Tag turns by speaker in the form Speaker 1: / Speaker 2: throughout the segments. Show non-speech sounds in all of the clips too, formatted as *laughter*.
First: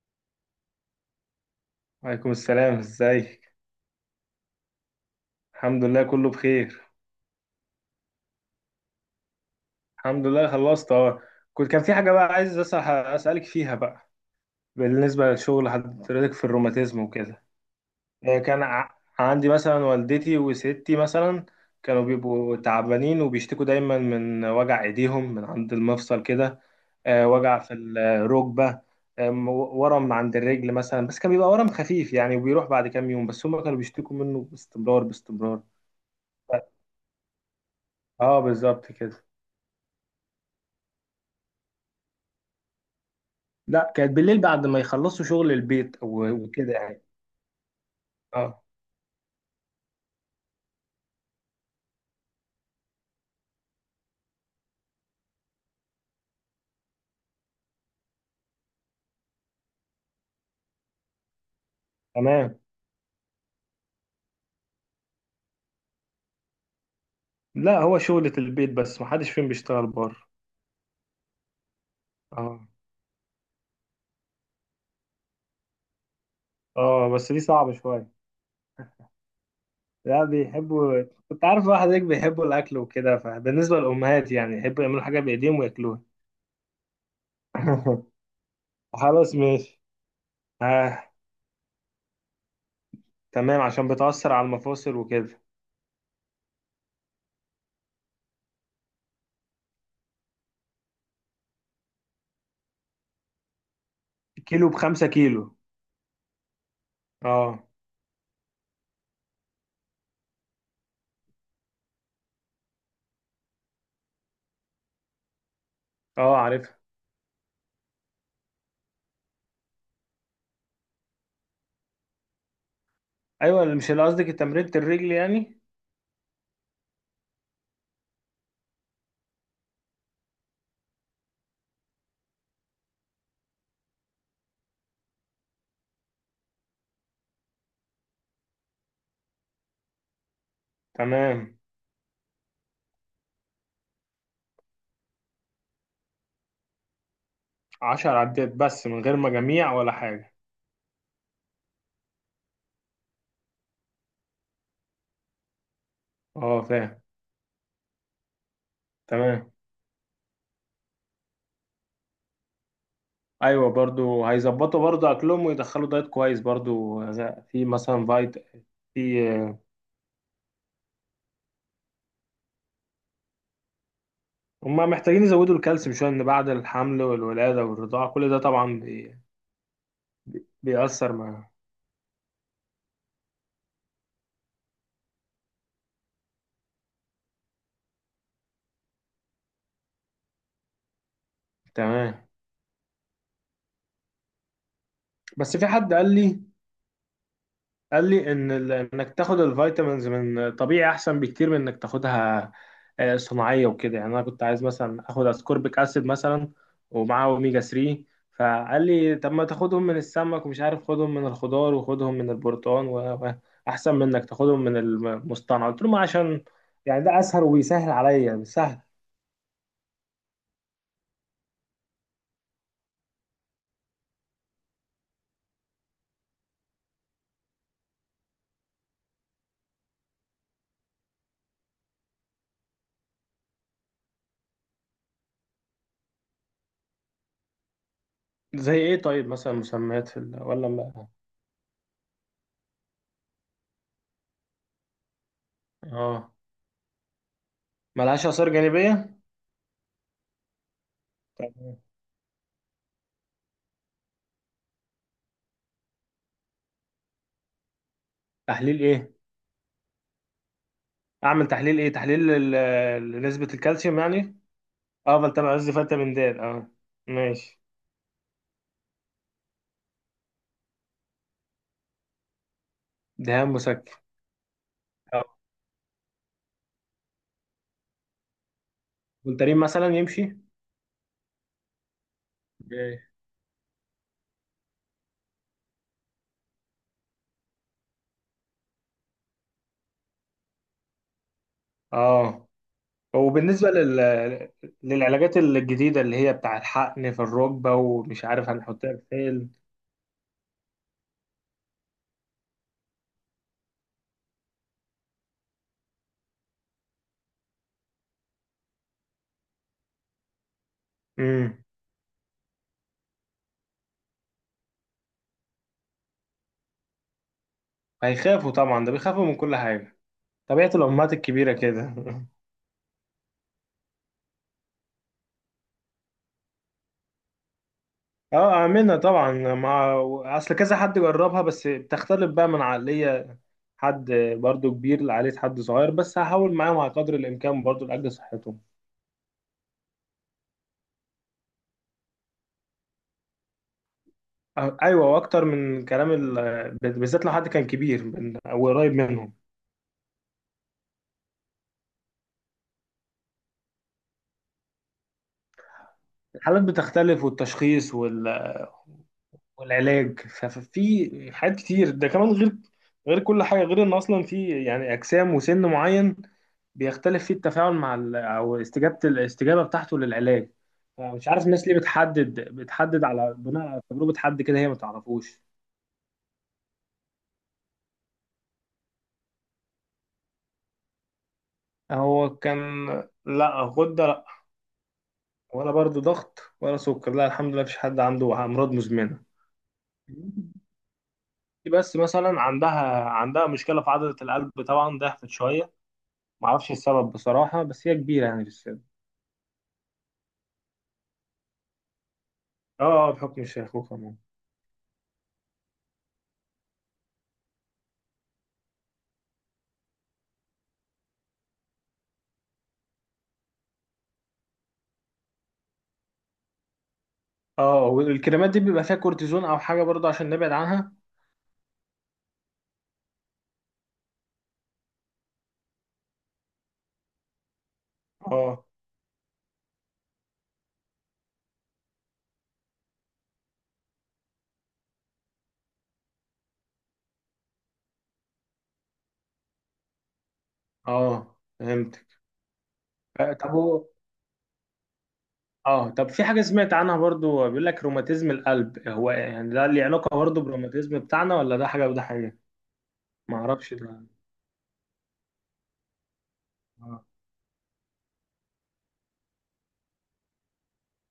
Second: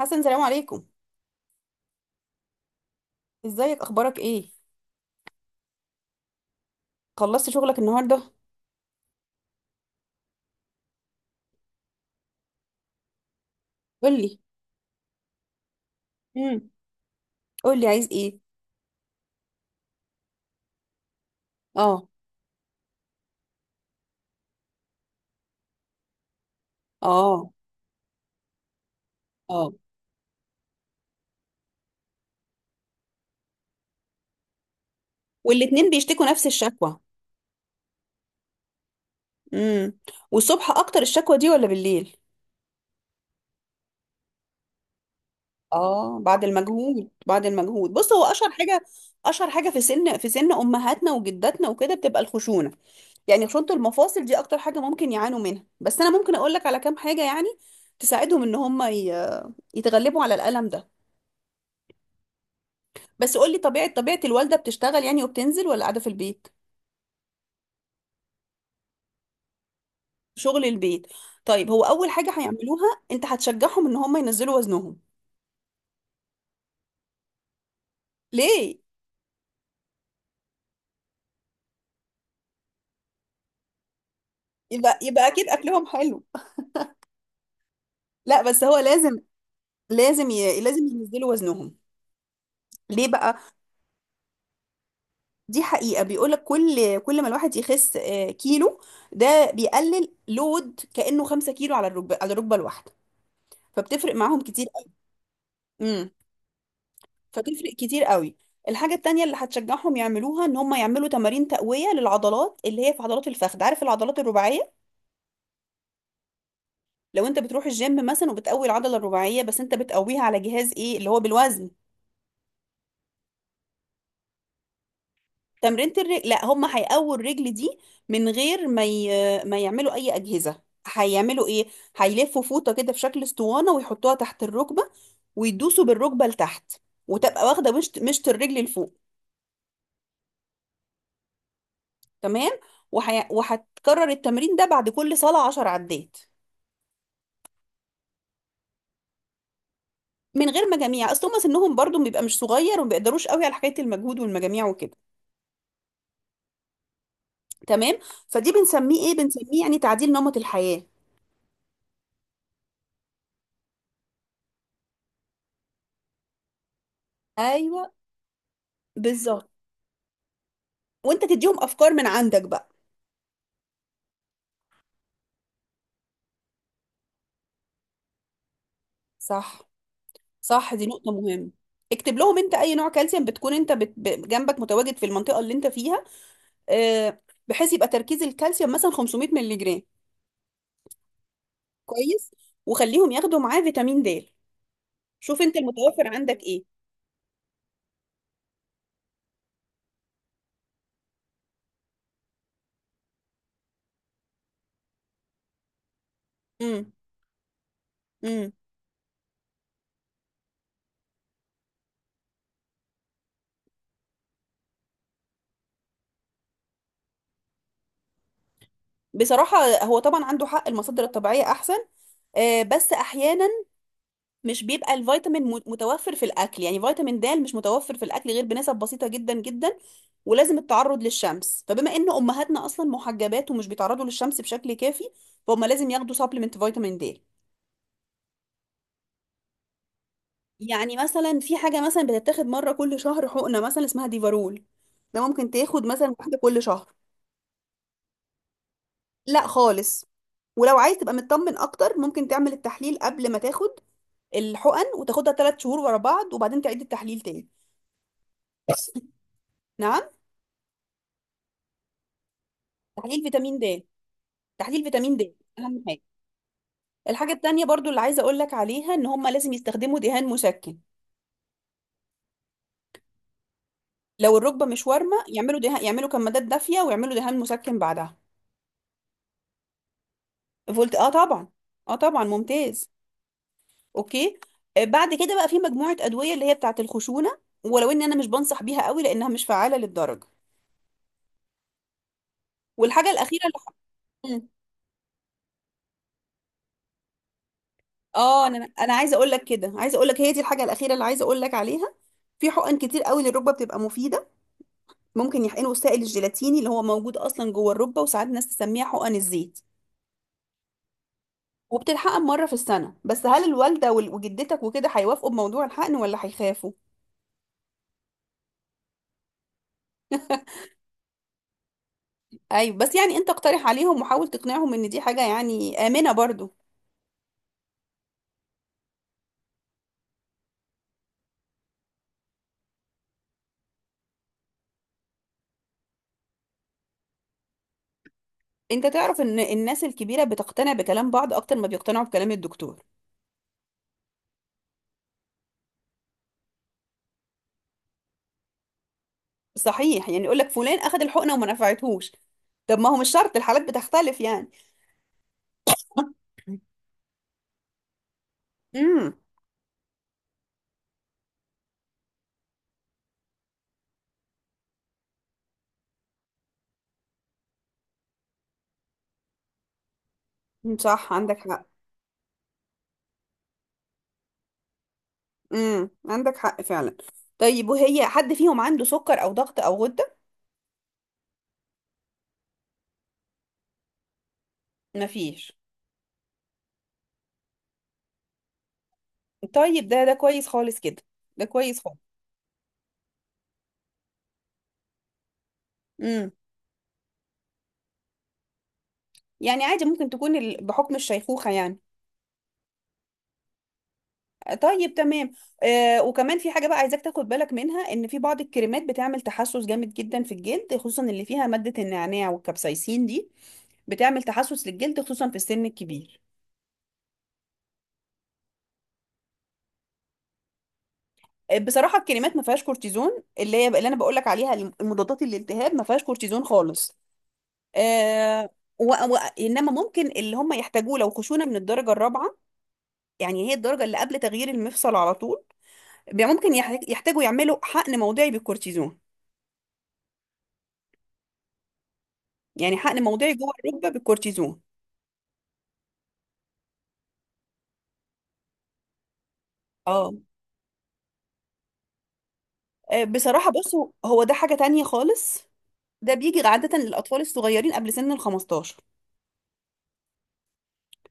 Speaker 1: حسن، سلام عليكم.
Speaker 2: وعليكم السلام، ازيك؟
Speaker 1: ازيك؟ اخبارك ايه؟
Speaker 2: الحمد لله كله بخير.
Speaker 1: خلصت شغلك النهارده؟
Speaker 2: الحمد لله، خلصت اهو. كان في حاجة بقى عايز أسألك فيها بقى.
Speaker 1: قولي.
Speaker 2: بالنسبة للشغل حضرتك في
Speaker 1: امم
Speaker 2: الروماتيزم وكده.
Speaker 1: قولي عايز ايه؟
Speaker 2: كان عندي مثلا والدتي وستي مثلا. كانوا
Speaker 1: اه.
Speaker 2: بيبقوا تعبانين وبيشتكوا دايما من وجع ايديهم من عند المفصل كده.
Speaker 1: اه.
Speaker 2: وجع في الركبة.
Speaker 1: اه.
Speaker 2: ورم عند الرجل مثلا، بس كان بيبقى ورم خفيف يعني وبيروح بعد كام يوم، بس هم كانوا بيشتكوا منه باستمرار باستمرار.
Speaker 1: والاتنين بيشتكوا نفس الشكوى؟
Speaker 2: اه، بالظبط كده.
Speaker 1: امم. والصبح اكتر الشكوى دي ولا بالليل؟
Speaker 2: لا، كانت بالليل بعد ما يخلصوا شغل البيت
Speaker 1: اه،
Speaker 2: و-
Speaker 1: بعد
Speaker 2: وكده يعني.
Speaker 1: المجهود بعد المجهود. بص، هو
Speaker 2: اه،
Speaker 1: اشهر حاجه في سن في سن امهاتنا وجداتنا وكده بتبقى الخشونه. يعني خشونه المفاصل دي اكتر حاجه ممكن يعانوا منها، بس انا ممكن اقول لك على كام حاجه يعني تساعدهم ان هم يتغلبوا على الالم ده.
Speaker 2: تمام.
Speaker 1: بس قولي، طبيعة الوالدة بتشتغل يعني وبتنزل ولا قاعدة في البيت؟
Speaker 2: لا، هو شغلة البيت بس محدش فيهم بيشتغل بره.
Speaker 1: شغل البيت. طيب، هو أول حاجة
Speaker 2: اه.
Speaker 1: هيعملوها أنت هتشجعهم إن هم ينزلوا وزنهم.
Speaker 2: اه، بس دي صعبة شوية.
Speaker 1: ليه؟
Speaker 2: لا، بيحبوا. كنت عارف واحد هيك بيحبوا الأكل وكده، فبالنسبة للأمهات يعني يحبوا
Speaker 1: يبقى
Speaker 2: يعملوا حاجة
Speaker 1: يبقى أكيد
Speaker 2: بإيديهم
Speaker 1: أكلهم
Speaker 2: وياكلوها.
Speaker 1: حلو.
Speaker 2: *laughs*
Speaker 1: لا بس هو لازم.
Speaker 2: خلاص ماشي.
Speaker 1: لازم
Speaker 2: آه،
Speaker 1: ينزلوا وزنهم. ليه بقى؟
Speaker 2: تمام، عشان بتأثر على المفاصل وكده.
Speaker 1: دي حقيقة، بيقولك كل ما الواحد يخس كيلو، ده بيقلل لود كأنه 5 كيلو على الركبة، على الركبة الواحدة، فبتفرق معاهم كتير
Speaker 2: كيلو بخمسة كيلو؟
Speaker 1: قوي.
Speaker 2: اه.
Speaker 1: فتفرق كتير قوي. الحاجة التانية اللي هتشجعهم يعملوها ان هم يعملوا تمارين تقوية للعضلات اللي هي في عضلات الفخذ. عارف العضلات الرباعية؟
Speaker 2: اه، عارفها.
Speaker 1: لو انت بتروح الجيم مثلا وبتقوي العضلة الرباعية، بس انت بتقويها على جهاز ايه اللي هو بالوزن؟
Speaker 2: أيوة، مش اللي قصدك تمرينة الرجل يعني؟
Speaker 1: تمرينة الرجل، لا هم هيقووا الرجل دي من غير ما يعملوا اي أجهزة. هيعملوا ايه؟ هيلفوا فوطة كده في شكل اسطوانة ويحطوها تحت الركبة، ويدوسوا بالركبة لتحت، وتبقى واخدة مشط الرجل لفوق.
Speaker 2: تمام،
Speaker 1: تمام. وهتكرر التمرين ده بعد كل صلاة 10 عدات.
Speaker 2: 10 عدات بس من غير مجاميع ولا حاجة؟
Speaker 1: من غير مجاميع، اصل هم سنهم برضو بيبقى مش صغير وما بيقدروش قوي على حكايه المجهود والمجاميع وكده.
Speaker 2: اه، فاهم.
Speaker 1: تمام. فدي بنسميه ايه؟
Speaker 2: تمام.
Speaker 1: بنسميه يعني تعديل نمط الحياه.
Speaker 2: ايوه، برضو هيظبطوا برضو اكلهم ويدخلوا دايت كويس برضو في
Speaker 1: ايوه.
Speaker 2: مثلا فايت.
Speaker 1: بالظبط.
Speaker 2: في.
Speaker 1: وانت تديهم افكار من عندك بقى.
Speaker 2: هم محتاجين يزودوا الكالسيوم شويه، ان بعد الحمل والولاده والرضاعه كل ده طبعا
Speaker 1: صح. صح، دي نقطه
Speaker 2: بيأثر مع.
Speaker 1: مهمه. اكتب لهم انت اي نوع كالسيوم بتكون انت جنبك متواجد في المنطقه اللي انت فيها. آه، بحيث يبقى تركيز الكالسيوم مثلا 500 مللي جرام.
Speaker 2: تمام.
Speaker 1: كويس. وخليهم ياخدوا معاه فيتامين د. شوف
Speaker 2: بس
Speaker 1: انت
Speaker 2: في حد
Speaker 1: المتوفر
Speaker 2: قال لي
Speaker 1: عندك ايه.
Speaker 2: قال لي ان انك تاخد الفيتامينز من طبيعي احسن بكتير من انك تاخدها صناعيه وكده، يعني انا كنت عايز مثلا اخد اسكوربيك اسيد مثلا
Speaker 1: امم.
Speaker 2: ومعاه اوميجا 3.
Speaker 1: امم.
Speaker 2: فقال لي طب ما تاخدهم من السمك، ومش عارف خدهم من الخضار وخدهم من البرتقال واحسن من انك تاخدهم من المصطنع. قلت له ما عشان يعني ده اسهل وبيسهل عليا مش سهل.
Speaker 1: بصراحة هو طبعا عنده حق، المصادر الطبيعية أحسن. بس أحيانا مش بيبقى الفيتامين متوفر في الأكل. يعني فيتامين د مش متوفر في الأكل غير بنسب بسيطة جدا جدا، ولازم التعرض للشمس، فبما إن أمهاتنا أصلا محجبات ومش بيتعرضوا للشمس بشكل كافي، فهم لازم ياخدوا سبلمنت فيتامين د.
Speaker 2: زي ايه؟ طيب مثلا مسميات في ال ولا
Speaker 1: يعني
Speaker 2: ما.
Speaker 1: مثلا في حاجة مثلا بتتاخد مرة كل شهر حقنة مثلا اسمها ديفارول. ده ممكن تاخد مثلا
Speaker 2: اه،
Speaker 1: واحدة كل شهر.
Speaker 2: ملهاش اثار جانبيه؟
Speaker 1: لا خالص. ولو عايز تبقى مطمن
Speaker 2: طب.
Speaker 1: اكتر ممكن تعمل التحليل قبل ما تاخد الحقن، وتاخدها 3 شهور ورا بعض، وبعدين تعيد التحليل تاني.
Speaker 2: تحليل ايه؟
Speaker 1: *laughs* نعم؟
Speaker 2: اعمل تحليل ايه؟ تحليل
Speaker 1: تحليل
Speaker 2: نسبة
Speaker 1: فيتامين د.
Speaker 2: الكالسيوم يعني؟
Speaker 1: تحليل فيتامين د.
Speaker 2: افضل تبع عز
Speaker 1: اهم حاجه.
Speaker 2: فيتامين د، اه.
Speaker 1: الحاجه
Speaker 2: ماشي.
Speaker 1: التانيه برضو اللي عايزه اقول لك عليها ان هم لازم يستخدموا دهان مسكن.
Speaker 2: دهان مسكن؟
Speaker 1: لو الركبه مش وارمه،
Speaker 2: اه،
Speaker 1: يعملوا دهان، يعملوا كمادات دافيه ويعملوا دهان مسكن بعدها.
Speaker 2: فولتارين مثلا يمشي؟
Speaker 1: فقلت اه طبعا. اه طبعا ممتاز.
Speaker 2: اوكي.
Speaker 1: اوكي. بعد كده بقى في مجموعه ادويه اللي هي بتاعه الخشونه، ولو ان انا مش بنصح بيها قوي لانها مش فعاله للدرجه.
Speaker 2: اه،
Speaker 1: والحاجه الاخيره
Speaker 2: وبالنسبة
Speaker 1: اللي
Speaker 2: للعلاجات الجديدة اللي هي بتاع الحقن في الركبة، ومش
Speaker 1: اه
Speaker 2: عارف
Speaker 1: انا
Speaker 2: هنحطها في
Speaker 1: عايزه اقول لك
Speaker 2: فين؟
Speaker 1: كده، عايزه اقول لك هي دي الحاجه الاخيره اللي عايزه اقول لك عليها. في حقن كتير قوي للركبه بتبقى مفيده. ممكن يحقنوا السائل الجيلاتيني اللي هو موجود اصلا جوه الركبه، وساعات ناس تسميها حقن الزيت،
Speaker 2: امم
Speaker 1: وبتتحقن مره في السنه. بس هل الوالده وجدتك وكده هيوافقوا بموضوع الحقن ولا هيخافوا؟
Speaker 2: هيخافوا طبعا، ده بيخافوا من كل حاجة. طبيعة الأمهات الكبيرة كده. *laughs*
Speaker 1: ايوه، بس يعني انت اقترح عليهم وحاول تقنعهم ان دي حاجه يعني امنه برضو.
Speaker 2: اه، اعملها طبعا مع. اصل كذا حد جربها، بس بتختلف بقى من عقلية حد برضو كبير لعقلية حد صغير، بس هحاول معاهم على قدر الامكان برضو لاجل صحتهم.
Speaker 1: انت تعرف ان الناس الكبيره بتقتنع بكلام بعض اكتر ما بيقتنعوا بكلام الدكتور.
Speaker 2: أه، ايوه، واكتر من كلام ال، بالذات لو حد كان كبير من، او قريب منهم.
Speaker 1: صحيح يعني، يقول لك فلان اخذ الحقنه وما نفعتهوش. طب ما هو مش شرط، الحالات بتختلف يعني.
Speaker 2: الحالات بتختلف والتشخيص وال
Speaker 1: امم.
Speaker 2: والعلاج ففي حاجات كتير ده كمان غير. غير كل حاجة، غير ان اصلا في يعني اجسام وسن معين بيختلف فيه التفاعل مع ال، او الاستجابه بتاعته للعلاج.
Speaker 1: صح،
Speaker 2: فمش
Speaker 1: عندك
Speaker 2: عارف
Speaker 1: حق.
Speaker 2: الناس ليه بتحدد على بناء على تجربه حد كده هي ما تعرفوش.
Speaker 1: امم، عندك حق فعلا. طيب وهي حد فيهم عنده سكر او ضغط او غدة؟
Speaker 2: هو كان، لا غده لا.
Speaker 1: مفيش.
Speaker 2: ولا برضه ضغط ولا سكر، لا الحمد لله مفيش حد عنده امراض مزمنه.
Speaker 1: طيب، ده كويس خالص كده. ده كويس
Speaker 2: بس
Speaker 1: خالص.
Speaker 2: مثلا عندها مشكله في عضله القلب، طبعا ضعفت شويه.
Speaker 1: امم.
Speaker 2: معرفش السبب بصراحه، بس هي كبيره يعني في السن.
Speaker 1: يعني عادي، ممكن تكون بحكم الشيخوخة يعني.
Speaker 2: اه. بحكم الشيخوخه ممكن.
Speaker 1: طيب تمام. آه، وكمان في حاجة بقى عايزاك تاخد بالك منها، ان في بعض الكريمات بتعمل تحسس جامد جدا في الجلد، خصوصا اللي فيها مادة النعناع والكابسايسين. دي بتعمل تحسس للجلد خصوصا في السن الكبير.
Speaker 2: اه، والكريمات دي بيبقى فيها كورتيزون او حاجه برضه عشان نبعد عنها؟
Speaker 1: بصراحه الكريمات ما فيهاش كورتيزون اللي هي اللي انا بقول لك عليها. المضادات للالتهاب ما فيهاش كورتيزون خالص. آه.
Speaker 2: اه.
Speaker 1: انما ممكن اللي هم يحتاجوه لو خشونه من الدرجه الرابعه، يعني هي الدرجه اللي قبل تغيير المفصل على طول، ممكن يحتاجوا يعملوا حقن موضعي بالكورتيزون.
Speaker 2: اه، فهمت.
Speaker 1: يعني حقن موضعي جوه
Speaker 2: طب هو.
Speaker 1: الركبه بالكورتيزون.
Speaker 2: اه، طب في حاجة سمعت عنها برضو، بيقول لك روماتيزم القلب، هو يعني ده ليه
Speaker 1: اه.
Speaker 2: علاقة برضو بالروماتيزم بتاعنا ولا ده حاجة وده حاجة؟ ما
Speaker 1: بصراحه
Speaker 2: اعرفش
Speaker 1: بصوا،
Speaker 2: ده.
Speaker 1: هو ده حاجه تانية خالص. ده بيجي عاده
Speaker 2: اه.
Speaker 1: للاطفال الصغيرين قبل سن ال 15.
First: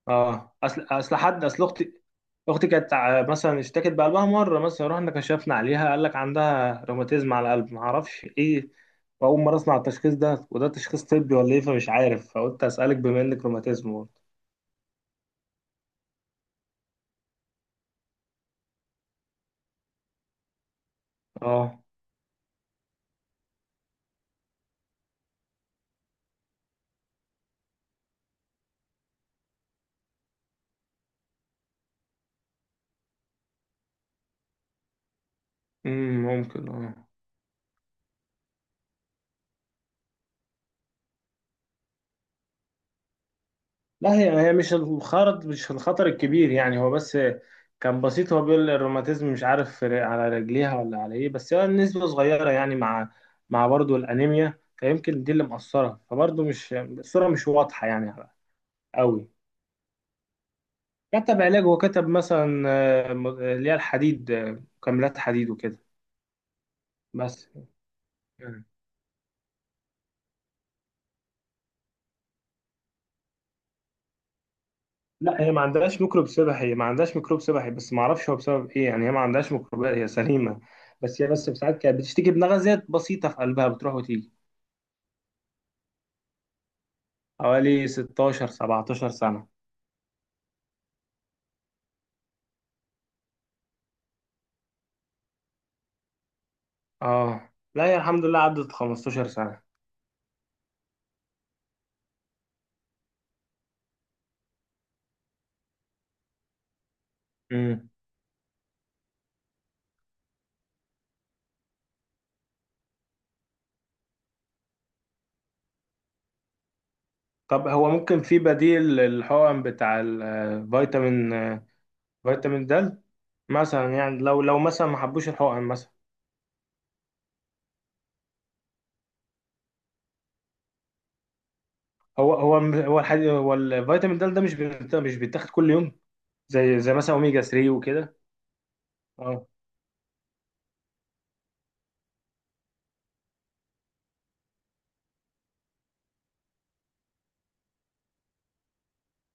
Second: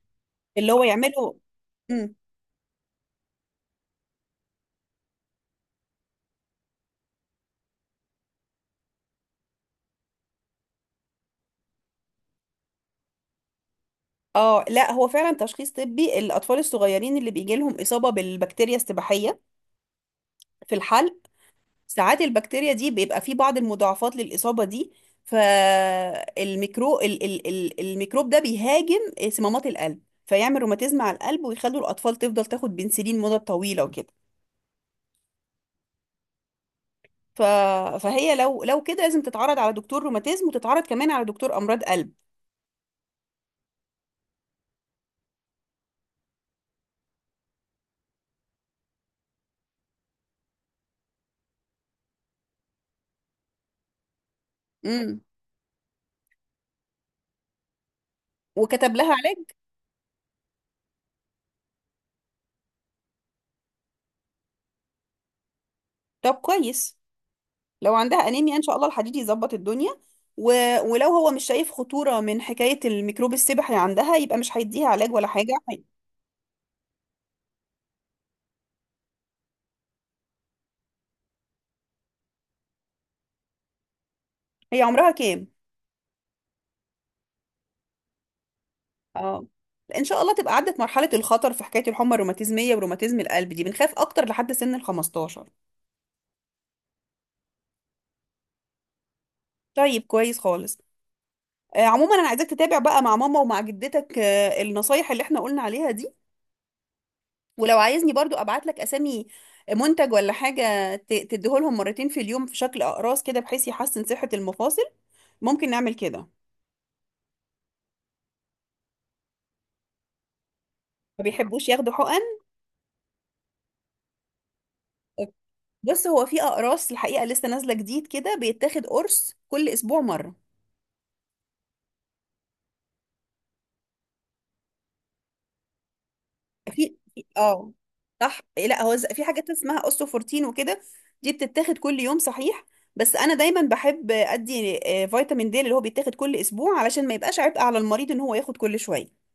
Speaker 2: اه،
Speaker 1: اللي هو
Speaker 2: اصل
Speaker 1: يعملوا.
Speaker 2: حد اصل اختي.
Speaker 1: إمم.
Speaker 2: اختي كانت مثلا اشتكت بقلبها مرة، مثلا رحنا كشفنا عليها، قال لك عندها روماتيزم على القلب، ما اعرفش ايه. واول مرة اسمع التشخيص ده، وده تشخيص طبي ولا ايه فمش عارف، فقلت اسألك بما انك روماتيزم برضه.
Speaker 1: اه لا هو فعلا تشخيص طبي. الاطفال الصغيرين اللي بيجي لهم اصابه بالبكتيريا السباحيه في الحلق،
Speaker 2: اه.
Speaker 1: ساعات البكتيريا دي بيبقى في بعض المضاعفات للاصابه دي. فالميكرو ال ال ال الميكروب ده بيهاجم صمامات القلب فيعمل روماتيزم على القلب، ويخلوا الاطفال تفضل تاخد بنسلين مده طويله وكده.
Speaker 2: ممكن، اه.
Speaker 1: ف... فهي لو كده لازم تتعرض على دكتور روماتيزم وتتعرض كمان على دكتور امراض قلب.
Speaker 2: لا، هي مش الخطر الكبير يعني، هو بس كان بسيط. هو بيقول الروماتيزم مش عارف على رجليها ولا على ايه، بس هي النسبة صغيرة يعني، مع برضه الأنيميا،
Speaker 1: امم.
Speaker 2: فيمكن دي اللي مأثرة، فبرضه مش، الصورة مش واضحة يعني.
Speaker 1: وكتب لها
Speaker 2: قوي.
Speaker 1: علاج.
Speaker 2: كتب علاج، وكتب مثلا اللي هي الحديد، مكملات حديد وكده.
Speaker 1: طب كويس.
Speaker 2: بس.
Speaker 1: لو عندها انيميا ان شاء الله الحديد يظبط الدنيا. و... ولو هو مش شايف خطورة من حكاية الميكروب السبحي عندها يبقى مش هيديها علاج ولا
Speaker 2: لا هي
Speaker 1: حاجة
Speaker 2: ما
Speaker 1: هي.
Speaker 2: عندهاش ميكروب سبحي، هي ما عندهاش ميكروب سبحي، بس ما اعرفش هو بسبب ايه يعني، هي ما عندهاش ميكروبات هي سليمه. بس هي بس ساعات كانت بتشتكي بنغزات بسيطه في قلبها بتروح وتيجي.
Speaker 1: هي عمرها كام؟
Speaker 2: حوالي 16 17 سنه.
Speaker 1: اه. ان شاء الله تبقى عدت مرحلة الخطر. في حكاية الحمى الروماتيزمية وروماتيزم القلب دي بنخاف اكتر لحد سن ال 15.
Speaker 2: اه. لا، هي الحمد لله عدت 15 سنه.
Speaker 1: طيب كويس خالص. آه، عموما انا عايزاك تتابع بقى مع ماما ومع جدتك، النصايح اللي احنا قلنا عليها دي. ولو
Speaker 2: امم
Speaker 1: عايزني برضو ابعت لك اسامي منتج ولا حاجة تديهولهم مرتين في اليوم في شكل اقراص كده بحيث يحسن صحة المفاصل. ممكن نعمل كده.
Speaker 2: طب هو ممكن في بديل للحقن بتاع
Speaker 1: ما
Speaker 2: الفيتامين؟
Speaker 1: بيحبوش ياخدوا حقن.
Speaker 2: فيتامين د. مثلا يعني، لو مثلا ما حبوش الحقن مثلا.
Speaker 1: بص، هو في اقراص الحقيقة لسه نازلة جديد كده، بيتاخد قرص كل اسبوع مرة.
Speaker 2: هو الحديد، هو الفيتامين د ده مش بيتاخد كل يوم. زي مثلا اوميجا 3
Speaker 1: اه
Speaker 2: وكده.
Speaker 1: صح. لا هو في
Speaker 2: اه،
Speaker 1: حاجات اسمها اوستوفورتين وكده. دي بتتاخد كل يوم صحيح، بس انا دايما بحب ادي فيتامين د اللي هو بيتاخد كل اسبوع علشان ما يبقاش عبء على المريض ان هو ياخد كل شوية.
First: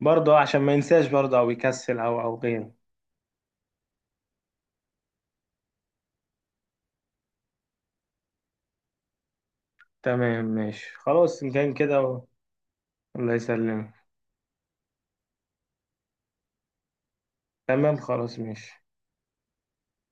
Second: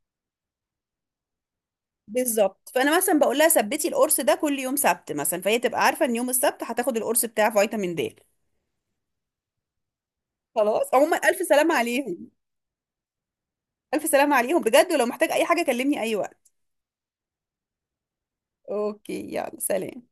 Speaker 2: برضه عشان ما ينساش برضه، او يكسل او
Speaker 1: بالظبط.
Speaker 2: غيره.
Speaker 1: فانا مثلا بقول لها ثبتي القرص ده كل يوم سبت مثلا، فهي تبقى عارفه ان يوم السبت هتاخد القرص بتاع فيتامين د.
Speaker 2: تمام، ماشي،
Speaker 1: خلاص. عموما الف
Speaker 2: خلاص إن
Speaker 1: سلامه
Speaker 2: كان كده.
Speaker 1: عليهم.
Speaker 2: الله يسلمك.
Speaker 1: الف سلامه عليهم بجد، ولو محتاج اي حاجه كلمني اي وقت.
Speaker 2: تمام، خلاص ماشي.
Speaker 1: اوكي. يلا سلام.